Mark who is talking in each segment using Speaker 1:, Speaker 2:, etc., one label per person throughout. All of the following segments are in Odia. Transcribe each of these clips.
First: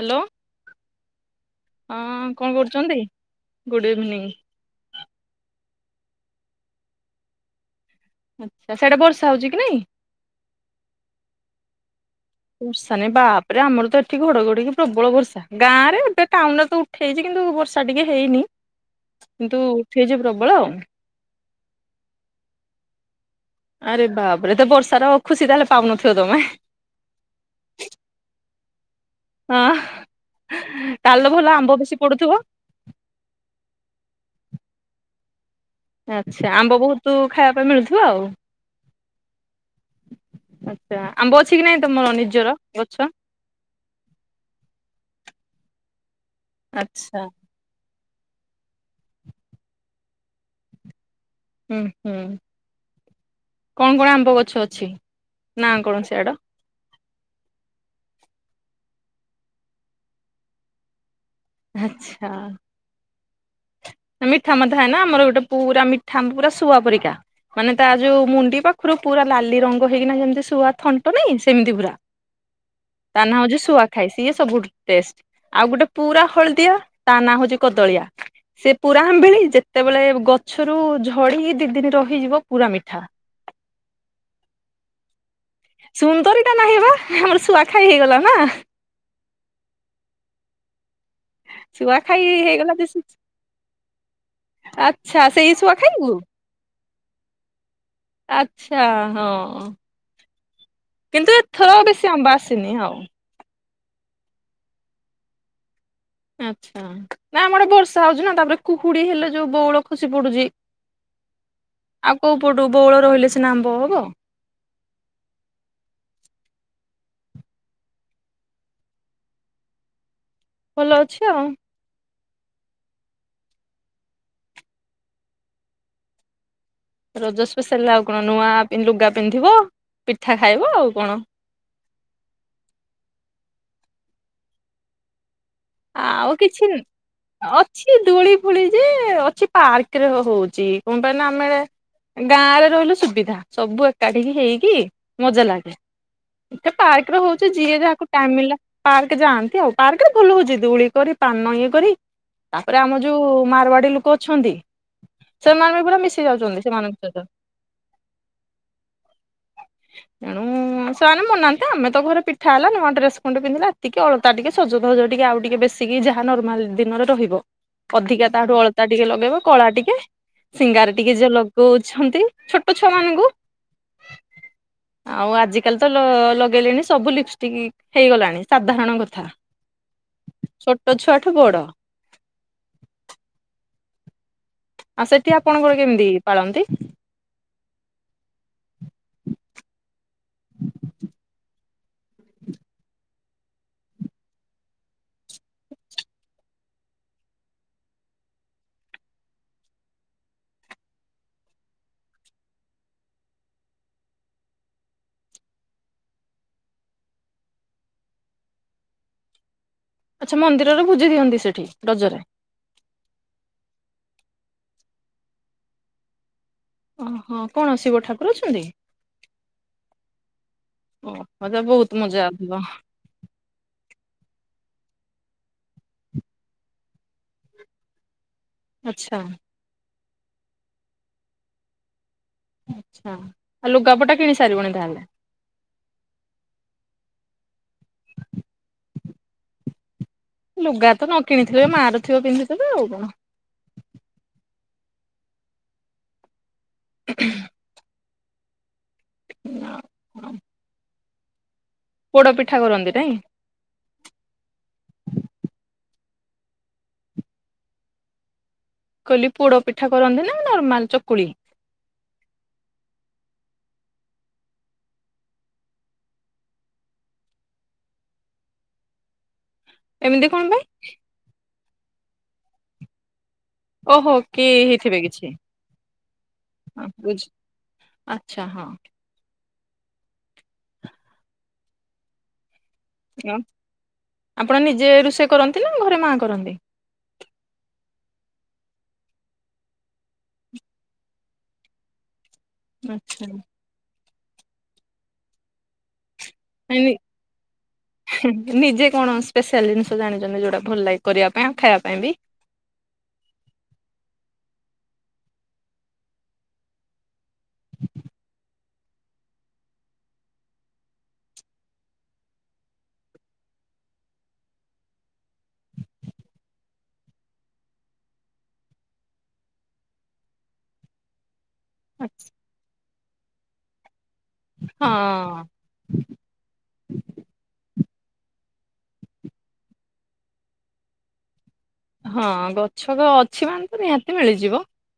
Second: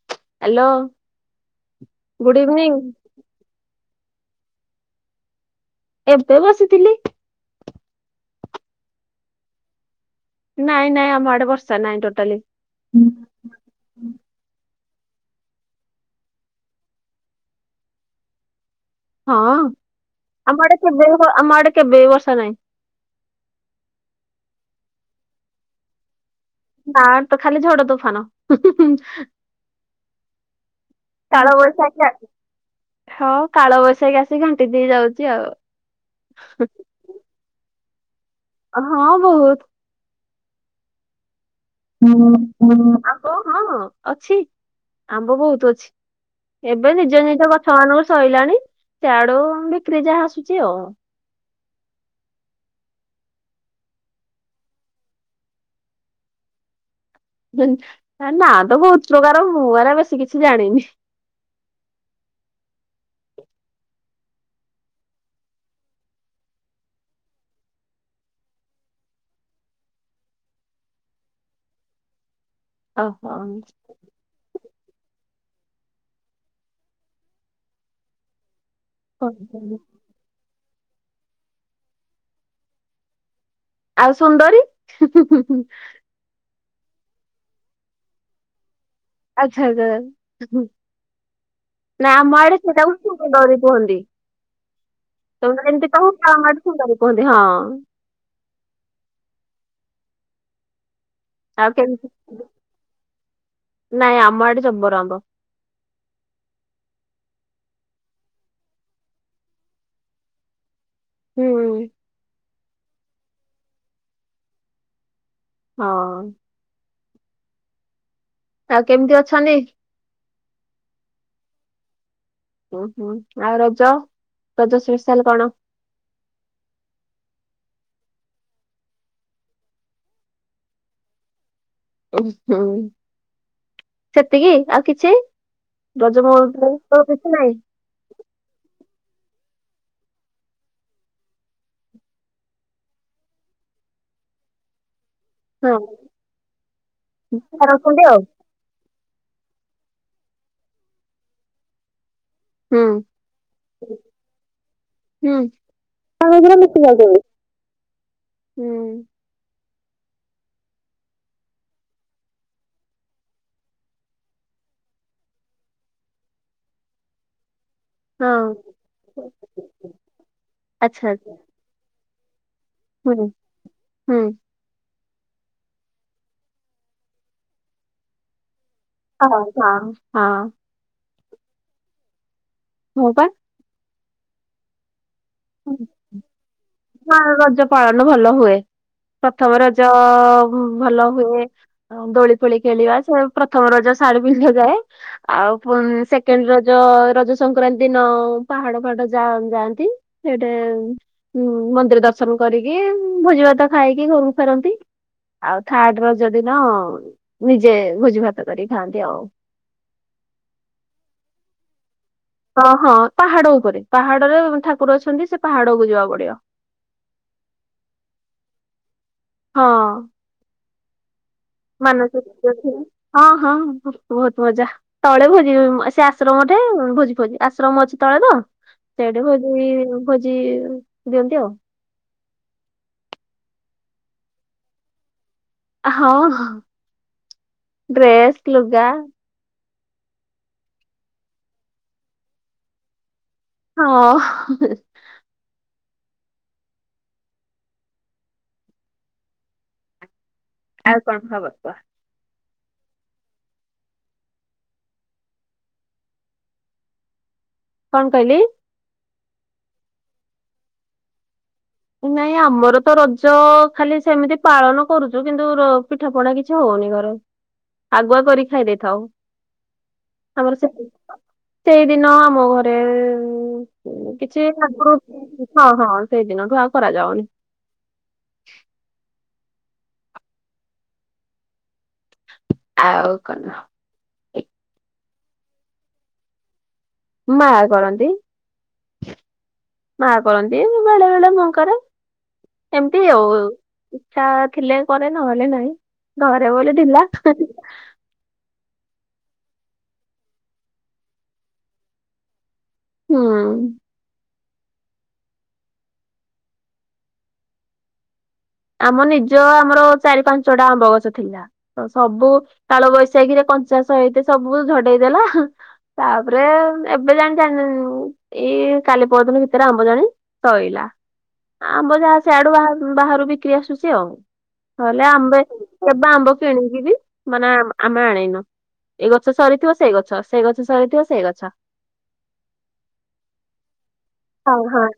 Speaker 1: ହ୍ୟାଲୋ ହଁ
Speaker 2: ଗୁଡ୍
Speaker 1: କଣ
Speaker 2: ଇଭିନିଂ
Speaker 1: କରୁଛନ୍ତି ଗୁଡ଼୍ ଇଭିନିଂ।
Speaker 2: ଏବେ ବସିଥିଲି।
Speaker 1: ଆଚ୍ଛା ସିଆଡେ ବର୍ଷା ହଉଛି କି ନାଇଁ?
Speaker 2: ନାଇଁ ନାଇଁ ଆମ ଆଡେ ବର୍ଷା ନାଇଁ ଟୋଟାଲି।
Speaker 1: ବର୍ଷା ନାଇଁ ବାପରେ ଆମର ତ ଏଠି ଘଡଘଡି କି ପ୍ରବଳ ବର୍ଷା ଗାଁରେ ଏବେ ଟାଉନ୍ ରେ ତୁ ସେଇଠି କିନ୍ତୁ ବର୍ଷା ଟିକଏ ହେଇନି।
Speaker 2: ହଁ
Speaker 1: କିନ୍ତୁ ଉଠେଇଛି ପ୍ରବଳ
Speaker 2: ଆମ
Speaker 1: ଆଉ।
Speaker 2: ଆଡେ କେବେ ବି ଆମ ଆଡେ କେବେ ଵି ବର୍ଷା ନାହିଁ।
Speaker 1: ଆରେ ବାପରେ ତ ବର୍ଷାରା ଖୁସି ତାହେଲେ ପାାବନଥିବ ତମେ।
Speaker 2: ଆର ତ ଖାଲି ଝଡ ତୋଫାନ।
Speaker 1: ହଁ ତାହେଲେ ଭଲ ଆମ୍ବ ବେଶୀ
Speaker 2: କାଳବୈଶାଖୀ ଟା।
Speaker 1: ପଡୁଥିବ?
Speaker 2: ହଁଉ କାଳ ବୈଶାଖି ଆସିିକି ଘାଣ୍ଟି ଦେଇ ଯାଉଚି ଆଉ।
Speaker 1: ଆଚ୍ଛା ଆମ୍ବ ବହୁତ ଖାଇବା ପାଇଁ ମିଳୁଥୁବ ଆଉ?
Speaker 2: ହଁ ବହୁତୁ୍।
Speaker 1: ଆଛା ଆମ୍ବ ଅଛି କି ନାହିଁ ତମର ନିଜର ଗଛ?
Speaker 2: ଓ ହଁ ଅଛି ଆମ୍ବ ବହୁତ ଅଛି ଏବେ
Speaker 1: ଆଚ୍ଛା
Speaker 2: ନିଜ ନିଜଗ ଛୟା ନଵେ ସଇଲାଣି ସିଆଡୁ ବିକ୍ରି ଯାହା ଆସୁଚି ଆଉ।
Speaker 1: ହୁଁ ହୁଁ କଣ କଣ ଆମ୍ବ ଗଛ ଅଛି ନା କଣ ସିଆଡ?
Speaker 2: ନା ତ ବହୁତ୍ ପ୍ରକାର ମୁଁ ଏରା ବେଶୀ କିଛି ଜାଣିନି।
Speaker 1: ଆଚ୍ଛା। ମିଠା ଆମର ଥାଏ ନା ଆମର ଗୋଟେ ପୁରା ମିଠା ପୁରା ଶୁଆ ପରିକା। ମାନେ ତା ଯୋଉ ମୁଣ୍ଡି ପାଖରୁ ପୁରା ଲାଲି ରଙ୍ଗ ହେଇକିନା ଯେମିତି ଶୁଆ ଥଣ୍ଟ ନାଇଁ ସେମିତି ପୁରା। ତା ନାଁ ହଉଛି ସୁଆ। ଖାଇ ସିଏ ସବୁଠୁ ଟେଷ୍ଟ ଆଉ ଗୋଟେ ପୁରା ହଳଦିଆ ତା ନାଁ ହଉଛି କଦଳିଆ। ସେ ପୁରା ଆମ୍ଭେଳି
Speaker 2: ଓହୋ।
Speaker 1: ଯେତେବେଳେ ଗଛରୁ ଝଡିକି ଦି ଦିନି ରହିଯିବ ପୁରା ମିଠା।
Speaker 2: ଆଉ ସୁନ୍ଦରୀ।
Speaker 1: ସୁନ୍ଦରୀଟା ନାହିଁ ବା ଶୁଆଖାଇ ହେଇଗଲା ନା?
Speaker 2: ଆଚ୍ଛା ଆଚ୍ଛା।
Speaker 1: ଶୁଆ
Speaker 2: ନା
Speaker 1: ଖାଇ
Speaker 2: ଆମ ଆଡେ
Speaker 1: ହେଇଗଲା ଯେ
Speaker 2: ସେଟାକୁ ସୁନ୍ଦରି କୁହନ୍ତି।
Speaker 1: ଆଚ୍ଛା
Speaker 2: ତମ
Speaker 1: ସେଇ
Speaker 2: ଆଡେ
Speaker 1: ଶୁଆ
Speaker 2: ଏମିତି
Speaker 1: ଖାଇବୁ
Speaker 2: କହୁ ଆଉ ଆମ ଆଡେ ସୁନ୍ଦରି କୁହନ୍ତି ହଁ।
Speaker 1: ଆଚ୍ଛା ହଁ କିନ୍ତୁ
Speaker 2: ଆଉ
Speaker 1: ଏଥର
Speaker 2: କେମିତି
Speaker 1: ବେଶୀ ଆମ୍ବ ଆସିନି ହଉ।
Speaker 2: ନାଇଁ ଆମ ଆଡେ ଜବର ଆମ୍ବ।
Speaker 1: ଆଛା ନା ଆମଆଡେ ବର୍ଷା ହଉଛି ନା ତାପରେ କୁହୁଡି ହେଲେ ଯୋଉ ବେଉଳ ଖସି ପଡୁଚି।
Speaker 2: [inaudible]
Speaker 1: ଆଉ କୋଉ ପଟୁ ବଉଳ ରହିଲେ ସିନା ଆମ୍ବ ହବ।
Speaker 2: ହଁ। ଆଉ କେମିତି ଅଛନ୍ତି?
Speaker 1: ଭଲ ଅଛି ଆଉ।
Speaker 2: ବୋହୁତ୍ ବୋହୁତ୍ ଆଉ ରଜ ରଜ ଶ୍ପେ ଶାଲ କଣ?
Speaker 1: ରଜ ସ୍ପେଶାଲ ଆଉ କଣ ନୂଆ ଲୁଗା ପିନ୍ଧିବ ପିଠା ଖାଇବ ଆଉ କଣ?
Speaker 2: ଉଁ ହୁଁ ସେତିକି ଆଉ କିଛି? ରଜ କଁ କୋଉ ଥ କିଛି ନାହିଁ?
Speaker 1: ସିଏ ଦୋଳି ଫୋଳି ଯେ ଅଛି ପାର୍କ ରେ ହଉଚି କଁ ପାଇଁ ନାଁ ଆମେ ଗାଁ ରେ ରହିଲୁ ସୁବିଧା ସବୁ ଏକାଠିିକି ହେଇକି? ମଜା ଲାଗେ
Speaker 2: ହଁ
Speaker 1: ଏ ପାର୍କ ରେ ହଉଚି
Speaker 2: ପିଠା
Speaker 1: ଯିଏ
Speaker 2: ରଖନ୍ତି
Speaker 1: ଯାହାକୁ
Speaker 2: ଆଉ
Speaker 1: ଟାଇମିଳିଲା। ପାର୍କ ଯାଆନ୍ତି ଆଉ ପାର୍କ ରେ ଭଲ ହଉଛି ଦେଳି କରି ପାନ ଇଏ କରି ତାପରେ
Speaker 2: ହୁଁ
Speaker 1: ଆମର ଯୋଉ ମାରୁଆଡି ଲୋକ ଅଛନ୍ତି।
Speaker 2: ହୁଁ।
Speaker 1: ସେମାନେ ବି ପୁରା
Speaker 2: ତା
Speaker 1: ମିଶି
Speaker 2: ଭିତରେ
Speaker 1: ଯାଉଛନ୍ତି
Speaker 2: ମିଶି
Speaker 1: ସେମାନଙ୍କ
Speaker 2: ଯାଉଛନ୍ତି
Speaker 1: ସହିତ।
Speaker 2: ହୁଁ
Speaker 1: ଏଣୁ ହୁଁ ସେମାନେ ମନାନ୍ତି ଆମେ ତ ଘରେ ପିଠା ହେଲା ନୂଆ ଡ୍ରେସ ଖଣ୍ଡେ ପିନ୍ଧିଲା ଏତିକି ଅଳତା ଟିକେ ସଜ ଧଜ ଟିକେ ଆଉ ଟିକେ ବେଶିକି ଯାହା ନର୍ମାଲ ଦିନରେ ରହିବ। ଅଧିକା ତାଠୁ
Speaker 2: ହଁ
Speaker 1: ଅଳତା ଟିକେ ଲଗେଇବ କଳା ଟିକେ ସିଙ୍ଗାରେ
Speaker 2: ଆଚ୍ଛା
Speaker 1: ଟିକେ ଯ
Speaker 2: ଆଚ୍ଛା
Speaker 1: ଲଗ କହୁଛନ୍ତି ଛୋଟ ଛୁଆ ମାନ୍
Speaker 2: ହୁଁ ହୁଁ।
Speaker 1: ଆଉ ଆଜିକାଲି ତ ଲ ଲଗେଇଲେଣି ସବୁ ଲିପଷ୍ଟିକ ହେଇଗଲାଣି ସାଧାରଣ ଘରେ
Speaker 2: ହଉ ହଁ ହଁ।
Speaker 1: ଛୋଟ ଛୁଆଠୁ ବଡ଼।
Speaker 2: ହଁ ବା।
Speaker 1: ଆ ସେଠି ଆପଣଙ୍କର କେମିତି ପାଳନ୍ତି?
Speaker 2: କୁଆଁ ରଜ ପାଳନ ଭଲ ହୁଏ। ପ୍ରଥମ ରଜ ଭଲ ହୁଏ। ଅମ୍ ଦୋଳି ଫୋଳି ଖେଳିବା ସେ ପ୍ରଥମ ରଜ ଶାଢୀ ପିନ୍ଧା ଯାଏ। ଆଉ ପୁଣ ସେକେଣ୍ଡ ରଜ ରଜ ସଂକ୍ରାନ୍ତି ଦିନ ପାହାଡ ଫାହିଡ ଯା ଯାଆନ୍ତି। ସେଇଟେ ମନ୍ଦିର ଦର୍ଶନ କରିକି ଭୋଜି ଭାତ ଖାଇକି ଘରୁକୁ ଫେରନ୍ତି। ଆଉ ଥାର୍ଡ ରଜ ଦିନ ନିଜେ ଭୋଜି ଭାତ କରିକି ଖାଆନ୍ତି ଆଉ।
Speaker 1: ଆଚ୍ଛା ମନ୍ଦିରରେ ଭୁଜି ଦିଅନ୍ତି ସେଠି ରଜରେ?
Speaker 2: ଅ ହଁ ପାହାଡ ଉପରେ ପାହାଡରେ ଠାକୁର ଅଛନ୍ତି ସେ ପାହାଡକୁୁ ଯିବାକୁ ପଡିବ।
Speaker 1: ଓହୋ କଣ ଶିବ ଠାକୁର ଅଛନ୍ତି?
Speaker 2: ହଁ।
Speaker 1: ଓ ମଦବ
Speaker 2: ମାନସିକ କରିଥିଲି ହଁ ହଁ ବହୁତ ମଜା। ତଳେ ଭୋଜି ମ ସେ ଆଶ୍ରମଟେ ଭୋଜି ଫୋଜି ଆଶ୍ରମ ଅଛି ତଳେ ତ
Speaker 1: ଆଚ୍ଛା।
Speaker 2: ସେଇଠି ଭୋଜି ଫୋଜି ଦିଅନ୍ତି ଆଉ।
Speaker 1: ଆଚ୍ଛା ଆ ଲୁଗାପଟା କିଣି ସାରିବନି ତାହେଲେ।
Speaker 2: ହଁ ହଁ ଡ୍ରେସ୍, ଲୁଗା।
Speaker 1: ଲୁଗା ତ ନ କିଣିଥିଲେ ମାଆର ଥିବ ପିନ୍ଧିଦେବେ ଆଉ କଣ?
Speaker 2: ହଁ ହେ ହେ ଆଉ କଣ ଖବର କୁହ?
Speaker 1: ପୋଡ ପିଠା କରନ୍ତି ନାଇଁ?
Speaker 2: କଣ କହିଲି?
Speaker 1: କହିଲି ପୋଡ ପିଠା କରନ୍ତି ନା ନର୍ମାଲ ଚକୁଳି?
Speaker 2: ନାଇଁ ଆମର ତ ରଜ ଖାଲି ସେମିତି ପାଳନ କରୁଚୁ କିନ୍ତୁ ର ପିଠା ପଣା କିଛି କିଛି ହଉନି ଘରେ। ଆଗୁଆ କରି ଖାଇ ଦେଇଥାଅ।
Speaker 1: ଏମିତି କଣ
Speaker 2: ଆମର
Speaker 1: ପାଇଁ
Speaker 2: ସେପଟ ସେଇଦିନ ଆମ ଘରେ
Speaker 1: ଓହୋ
Speaker 2: କିଛି
Speaker 1: କି
Speaker 2: ଆଗୁରୁ
Speaker 1: ହେଇଥିବେ କିଛି
Speaker 2: ହଁ ହଁ ସେଇଦିନଠୁ ଆଉ କରାଯାଉନି
Speaker 1: ବୁଝି ଆଚ୍ଛା ହଁ।
Speaker 2: ଆଉ କଣ?
Speaker 1: ଆପଣ ନିଜେ ରୁଷେଇ କରନ୍ତି ନା ଘରେ ମାଆ କରନ୍ତି।
Speaker 2: ମା କରନ୍ତି। ମା କରନ୍ତି ବେଳେ ବେଳେ ମୁଁ କରେ। ଏମତି
Speaker 1: ଆଚ୍ଛା।
Speaker 2: ଆଉ ଇଛା ଥିଲେ କରେ ନହେଲେ ନାଇଁ। ନହେରେ ମୋର ଢିଲା।
Speaker 1: ନିଜେ କଣ ସ୍ପେଶାଲ ଜିନିଷ ଜାଣିଚନ୍ତି ଯୋଉଟା ଭଲ ଲାଗେ କରିବା ପାଇଁ ଆଉ ଖାଇଆ ପାଇଁ ବି?
Speaker 2: ହୁଁ ଉଁ। ଆମ ନିଜ ଆମର ଚାରି ପାଞ୍ଚଟା ଆମ୍ବଗଛ ଥିଲା। ତ ସବୁ କାଳବୈଶାଖୀରେ କଞ୍ଚା ଶଇତେ ସବୁ ଝଡ଼େଇଦେଲା। ତାପରେ ଏବେ ଜାଣିଣି ଏଇ କାଲି ପଦିନ ଭିତରେ ଆମ୍ବ ଜାଣି ସଇଲା। ଆମ୍ବ ଯାହା ସେଆଡ଼ୁ ବାହା ବାହାରୁ ବିକ୍ରି ଆସୁଛି ଆଉ ନହେଲେ
Speaker 1: ହଁ
Speaker 2: ଆମ୍ବ କେବେ ଆମ୍ବ କିଣିକି ବି ମାନେ ଆମ୍ ଆମେ ଆଣିନୁ। ଏଇ ଗଛ ସରିଥିବ ସେଇ ଗଛ ସେ ଗଛ ସରିଥିବ ସେ ଗଛ।
Speaker 1: ହଁ ଗଛ ତ ଅଛି ମାନେ ତ ନିହା
Speaker 2: ହାଉ ହାଁ।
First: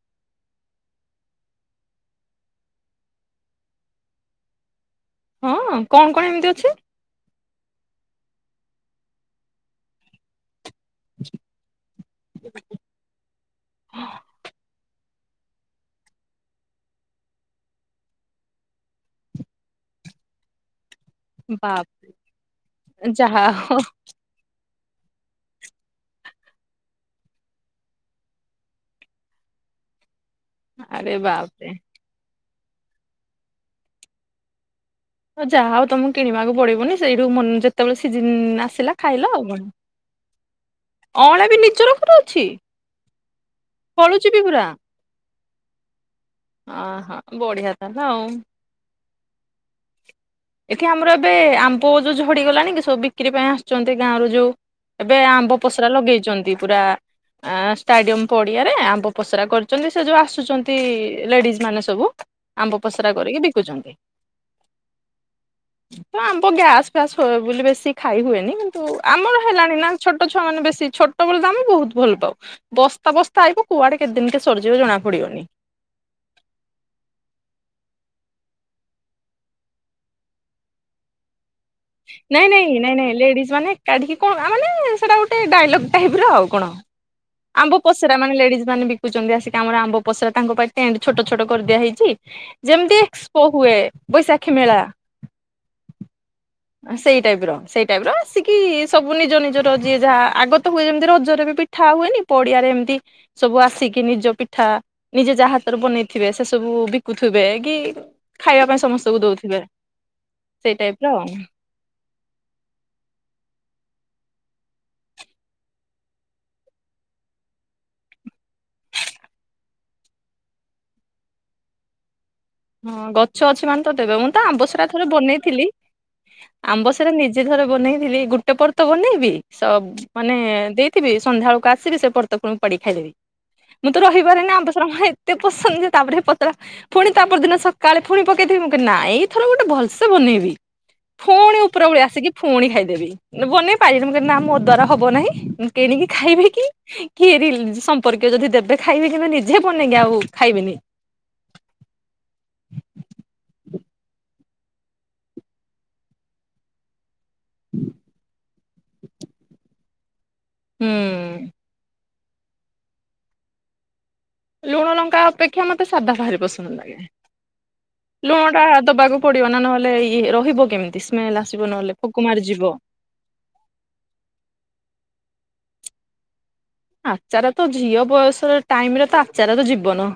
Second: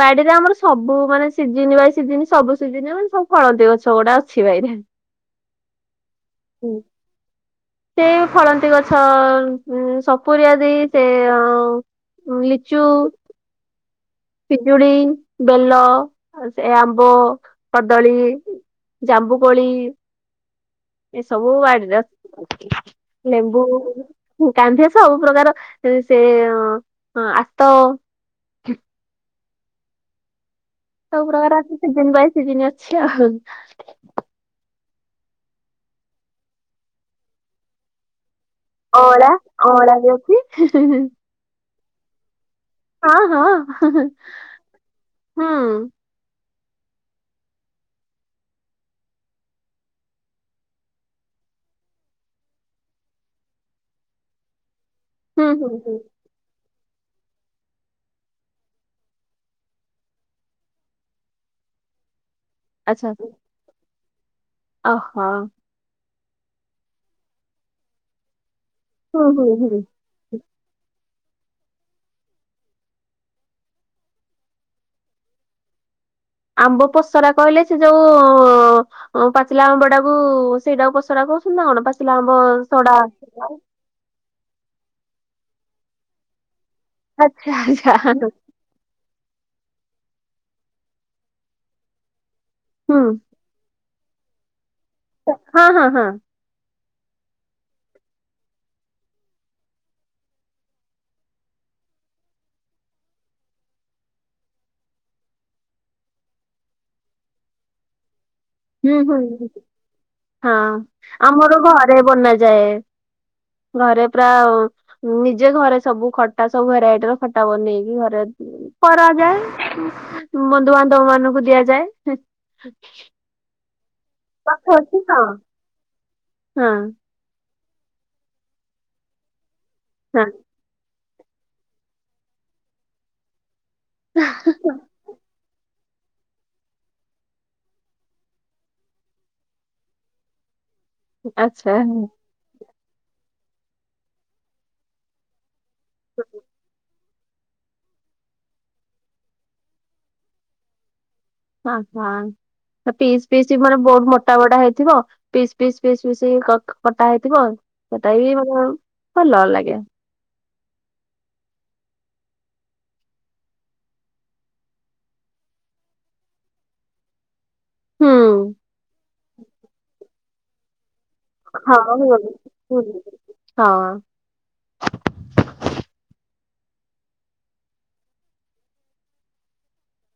Speaker 2: ବାଡ଼ିରେ ଆମର ସବୁ ମାନେ ସିଜିନି ବାଇ ସିଜିିନି ସବୁ ସିଜିନ ମାନେ ସବୁ ଫଳନ୍ତି ଗଛ ଗୁଡ଼ା ଅଛି ବାଇରେ।
Speaker 1: ହଁ କଣ କଣ ଏମିତି ଅଛି?
Speaker 2: ହୁଁ। ସେ ଫଳନ୍ତି ଗଛ ଉ ସପୁରି ଆଦି ସେ ଅ ଲିଚୁ।
Speaker 1: ହୁଁ
Speaker 2: ପିଜୁଳି ବେଲ ଆ ସେ ଆମ୍ବ କଦଳୀ। ଜାମ୍ବୁକୋଳି। ଏ ସବୁ
Speaker 1: ବାପ
Speaker 2: ବାଡ଼ିରେ ଅ ଲେମ୍ବୁ।
Speaker 1: ଯାହା
Speaker 2: କାନ୍ଧିଆ ସବୁ ପ୍ରକାର ସେ ଆତ
Speaker 1: ଆରେ
Speaker 2: ସବୁ ପ୍ରକାର
Speaker 1: ବାପରେ
Speaker 2: ସିଜିନ୍ ବାଇ ସିଜିନ୍ ଅଛି ଆଉ।
Speaker 1: ଯାହା ହଉ ତମକୁ କିଣିବାକୁ ପଡ଼ିବନି ସେଇଠୁ ମୁନ୍ ଯେତେବେଳେ ସିଜିନ୍ ଆସ୍
Speaker 2: ଅଁଳା ଅଁଳା ବି ଅଛି।
Speaker 1: ଅଁଳା ବି ନିଜ ରଖରୁ ଅଛି?
Speaker 2: ହଁ ହଁ ହୁଁ।
Speaker 1: ଫଳୁଛି ବି ପୁରା ଅହ ବଢ଼ିଆ ତାହେଲେ ଆଉ। ଏଠି ଆମର ଏବେ ଆମ୍ବ ଯୋଉ ଝଡ଼ିଗଲାଣି କି ସବୁ ବିକ୍ରି ପାଇଁ ଆସୁଛନ୍ତି ଗାଁ ରୁ ଯୋଉ ଏବେ
Speaker 2: ହୁଁ
Speaker 1: ଆମ୍ବ
Speaker 2: ହୁଁ
Speaker 1: ପସରା
Speaker 2: ହୁଁ
Speaker 1: ଲଗେଇଛନ୍ତି ପୁରା। ଆଁ ଷ୍ଟାଡିୟମ୍ ପଡ଼ିଆରେ ଆମ୍ବ ପସରା କରୁଛନ୍ତି ସେ ଯେଉ ଆସୁଚନ୍ତି ଲେଡ଼ିଜ ମାନେ ସବୁ ଆମ୍ବ ପସରା କରିକି ବିକୁଛନ୍ତି।
Speaker 2: ଅହୋ।
Speaker 1: ନା ଆମ୍ବ ଗ୍ୟାସ୍ ଫ୍ୟାସ୍ ହୁଏ ବୋଲି ବେଶୀ ଖାଇ ହୁଏନି କିନ୍ତୁ
Speaker 2: ହୁଁ
Speaker 1: ଆମର
Speaker 2: ହୁଁ ହୁଁ
Speaker 1: ହେଲାଣି ନା। ଛୋଟ ଛୁଆ ମାନ ବେଶୀ ଛୋଟ ବେଲେ ତ ଆମେ ବୋହୁତ ଭଲ ପାଉ। ବସ୍ତା ବସ୍ତା ଆଇିବ କୁଆଡ଼େ କେତେଦିନ୍ କେ ସରିଯିବ ଜଣା ପଡ଼ିବନି।
Speaker 2: ଆମ୍ବ ପସରା କହିଲେ ସେ ଯୋଉ ଅ ପାଚିଲା ଆମ୍ବ ଟାକୁ ସେଇଟାକୁ ପସରା କହୁଛନ୍ତି ନା କଣ ପାଚିଲା ଆମ୍ବ ସଢ଼ା?
Speaker 1: କାଢ଼ିକି କଣ ଆ ମାନେ ସେଇଟା ଗୋଟେ ଡାଇଲଗ୍ ଟାଇପ ର ଆଉ କଣ।
Speaker 2: ଆଚ୍ଛା
Speaker 1: ଆମ୍ବ
Speaker 2: ଆଚ୍ଛା
Speaker 1: ପସରା ମାନେ ଲେଡ଼ିଜ ମାନେ ବି କୁଚନ୍ତି ଆସିକି ଆମର ଆମ୍ବ ପସରା ତାଙ୍କ ପାଇଁ ଟେଣ୍ଟ୍ ଛୋଟ ଛୋଟ କରିଦିଆ ହେଇଛି
Speaker 2: ହୁଁ
Speaker 1: ଯେମିତି କୋ ହୁଏ ବୈଶାଖୀ ମେଳା।
Speaker 2: ହଁ ହଁ ହଁ।
Speaker 1: ଆ ସେଇ ଟାଇପ୍ ର ସେଇ ଟାଇପ୍ ର ଆସିକି ସବୁ ନିଜ ନିଜର ଯିଏ ଯାହା ଆଗତ ହୁଏ ଯେମିତି ରଜରେ ବି ପି ଠା ହୁଏନି ପଡ଼ିଆରେ ଏମିତି ସବୁ ଆସିକି ନିଜ ପିଠା ନିଜେ ଯା ହାତରେ ବନେଇଥିବେ ସେ ସବୁ ବିକୁଥିବେ କି ଖାଇବା ପାଇଁ
Speaker 2: ହୁଁ ହୁଁ
Speaker 1: ସମସ୍ତଙ୍କୁ ଦଉଥିବେ ସେଇ
Speaker 2: ହଁ
Speaker 1: ଟାଇପ ର ଆଉ
Speaker 2: ଆମର ଘରେ ବନାଯାଏ। ଘରେ ପ୍ରାଅ ନିଜେ ଘରେ ସବୁ ଖଟା ସବୁ ଭେରାଇଟିର ଖଟା ବନେଇକି ଘରେ କରାଯାଏ ବନ୍ଧୁବାନ୍ଧବ ମାନଙ୍କୁ ଦିଆଯାଏ।
Speaker 1: ହଁ ଗଛ ଅଛି ମାନେ ତ ଦେବେ ମୁଁ ତ ଆମ୍ବ
Speaker 2: ପାଖ
Speaker 1: ସରା
Speaker 2: ଅଛି
Speaker 1: ଥରେ
Speaker 2: ହଁ
Speaker 1: ବନେଇଥିଲି
Speaker 2: ହଁ
Speaker 1: ଆମ୍ବସରା ନି ଥର ବନେଇଥିଲି ଗୋଟେ ପର୍ ତ ବନେଇବି ସବ
Speaker 2: ହଁ
Speaker 1: ମାନେ ଦେଇ ଥିଵି ସନ୍ଧ୍ୟାବେଳକୁ ଆସିବି ସେ [unintelligible] ପୟର୍ତ ପ ପଡି ଖାଈ ଦେବି ମୁଁ ତ ରହିପାରେନି ଆମବର ଏତେ ପସନ୍ଦ ଯେ ତାପରେ ପତଳା ପୁଣି ତା ପରଦିନ ସକାଳେ ପୁଣି ପକେଇଥିବି ମୁଁ ନାଇ ଏଇଥର ଗୋଟେ ଭଲସେ ବନେଇବି ପୁଣି
Speaker 2: ଆଚ୍ଛା
Speaker 1: ଉପର ଭଳି ଆସିକି ପୁଣି ଖାଇଦେବି ବନେଇ ପାରିଲଁ ନା ମୋ ଦ୍ଵାରା ହବ ନାହିଁଁ କିଣିକି ଖାଇବି କି କିରି ସମ୍ପର୍କୀୟ ଯଦି ଦେବେ ଖାଇବେ କି ନିଜେ ବନେଇଗି ଆଉ ଖାଇବିନି
Speaker 2: ହଁ ହଁ। ପିସ୍ ପିସ୍ ମାନେ ବହୁତ ମୋଟା ବୋଟା ହେଇଥିବ ପିସ୍ ପିସ୍ ପିସ୍ ପିସ୍ କଟା ହେଇଥିବ ସେଟା ବି ମତେ ଭଲ ଲାଗେ
Speaker 1: ହୁଁ। ଲୁଣ ଲଙ୍କା ଅପେକ୍ଷା ମତେ ସାଧା ଭାରି ପସନ୍ଦ ଲାଗେ।
Speaker 2: ହୁଁ
Speaker 1: ଲୁଣ ଟା ଦବାକୁ ପଡିବ ନା ନହେଲେ ଇ ରହିବ କେମିତି ସ୍ମେଲ ଆସିବ
Speaker 2: ହଁ
Speaker 1: ନହେଲେ
Speaker 2: ହୁଁ
Speaker 1: ପୋକ ମାରି ଯିବ
Speaker 2: ହୁଁ। ହଁ।
Speaker 1: ଆଚାର ତ ଝିଅ ବୟସର ଟାଇମରେ ତ ଆଚାରର ଜୀବନ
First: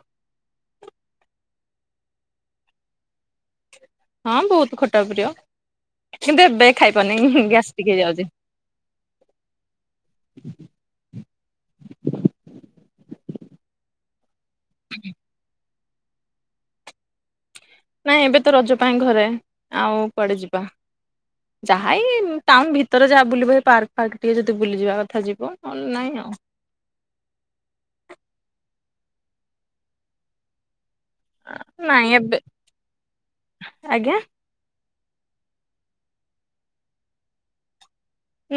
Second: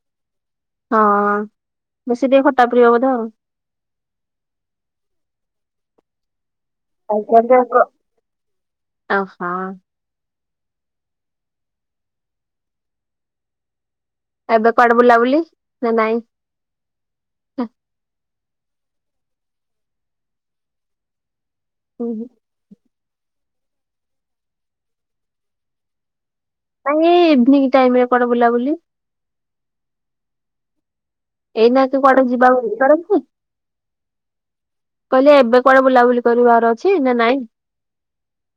Speaker 2: ହଁ ବେଶୀ ଟିକେ ଖଟା ପ୍ରିଅ ବୋଧେ ଆଉ
Speaker 1: ହଁ ବହୁତ ଖଟା ପ୍ରିୟ କିନ୍ତୁ ଏବେ ଖାଇପାରୁନି
Speaker 2: ଆଜ୍ଞା
Speaker 1: ଗ୍ୟାସ
Speaker 2: ଦେବ।
Speaker 1: ଟିକେ ହେଇ ଯାଉଛି
Speaker 2: ଓହୋ ଏବେ କୁଆଡେ ବୁଲାବୁଲି ନା ନାଇଁ?
Speaker 1: ନାଇଁ ଏବେ ତ ରଜ ପାଇଁ ଘରେ ଆଉ କୁଆଡେ ଯିବା ଯାହା ହେଈଁ ଟାଉନ ଭିତରେ ଯାହା ବୁଲିବ ପାର୍କ ଫାର୍କ ଟିକେ ଯଦି ବୁଲିଯିବା କଥା ଯିବ ନାଇଁ ଆଉ
Speaker 2: ନାଇ ଇଭିନିଂ ଟାଇମ ରେ କଣ ବୁଲାବୁଲି ଏଇନା ତ
Speaker 1: ନାଇଁ
Speaker 2: କୁଆଡେ
Speaker 1: ଏବେ
Speaker 2: ଯିବା [unintelligible] ହ କର
Speaker 1: ଆଜ୍ଞା
Speaker 2: କହିଲେ ଏବେ କୁଡେ ବୁଲାବୁଲି କରିବାର ଅଛି ନା ନାଇଁ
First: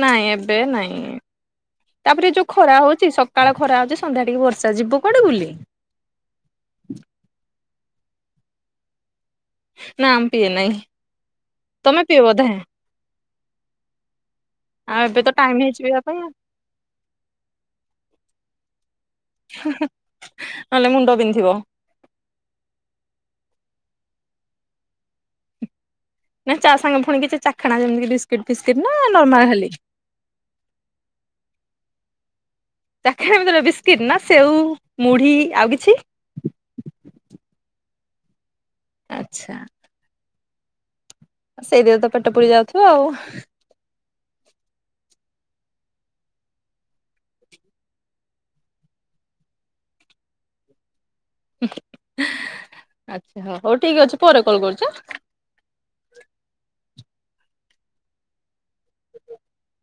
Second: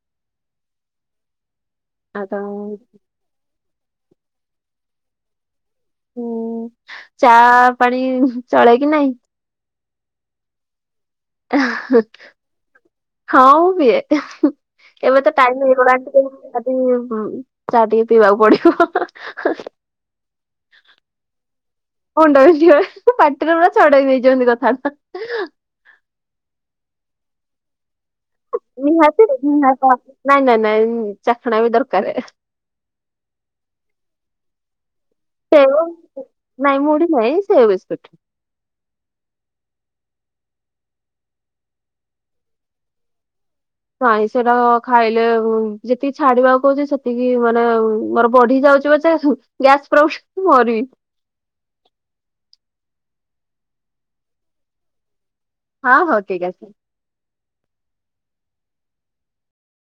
Speaker 1: ନାଇଁ ଏବେ ନାଇଁ
Speaker 2: ଆଉ
Speaker 1: ତାପରେ ଯୋଉ
Speaker 2: ତ
Speaker 1: ଖରା ହଉଛି ସ ସକାଳ ଖରା ହଉଛି ସନ୍ଧ୍ୟା ଟିକେ ବର୍ଷା ଯିବ କୁଆଡେ ବୁଲି
Speaker 2: ହୁଁ ଚା ପାଣି ଚଳେ କି ନାଇଁ
Speaker 1: ନା ଆମ ପିଏ ନାହିଁ
Speaker 2: ହଅ ହଁ ମୁଁ ପିଏ ହଅ
Speaker 1: ଆଉ
Speaker 2: ଏବେ ତ ଟାଇମ
Speaker 1: ହେଇଛି ପିଇବା
Speaker 2: ହେଇଗଲାଣି
Speaker 1: ପାଇଁ
Speaker 2: ଟିକେ ଚା ଟିକେ ପିଇବାକୁ ପଡିବ
Speaker 1: ନହେଲେ ମୁଣ୍ଡ ପିନ୍ଧିବ
Speaker 2: ମୁଣ୍ଡ ପିନ୍ଧିବ ପାଟିରୁ ପୁରା ଛଡେଈ ନେଇଛନ୍ତି କଥା
Speaker 1: ନା ଚା ସାଙ୍ଗେ ପୁଣି କିଛି ଚାଖଣା ଯେମିତି ଫିସ୍କିଟ ନା
Speaker 2: ନିହାତି
Speaker 1: ନର୍ମାଲ ଖାଲି?
Speaker 2: ନାଇଁ ନାଇଁ ନାଇଁ ଚାଖଣା ବି ଦରକାର
Speaker 1: ତାଖଣା [unintelligible] ମେ ବିସ୍କିଟ ନା ସେଉ ମୁଢ଼ୀ
Speaker 2: ସେଓ ନାଇ ମୁଡ଼ି ନାହି ସେଓ ବିସ୍କୁଟ୍
Speaker 1: ଆଚ୍ଛା। ସେଇତିରେ ତ ପେଟ ପୁରି ଯାଉଥିବ ଆଉ
Speaker 2: ନାଇଁ ସେଟା ଖାଇଲେ ଯେତିକି ଛାଡିବାକୁ କହୁଚି ସେତିକି ମାନେ ମୋର ବଢି ଯାଉଛି ପଛେ ଗ୍ୟାସ୍ ପ୍ରୋବ୍ଲେମ୍ ମୋରି
Speaker 1: ଆଛା ହ ହଉ ଠିକ୍ ଅଛି ପରେ କଲ୍ କରୁଚି ହାଁ
Speaker 2: ହଁ ହଉ ଠିକ ଅଛି।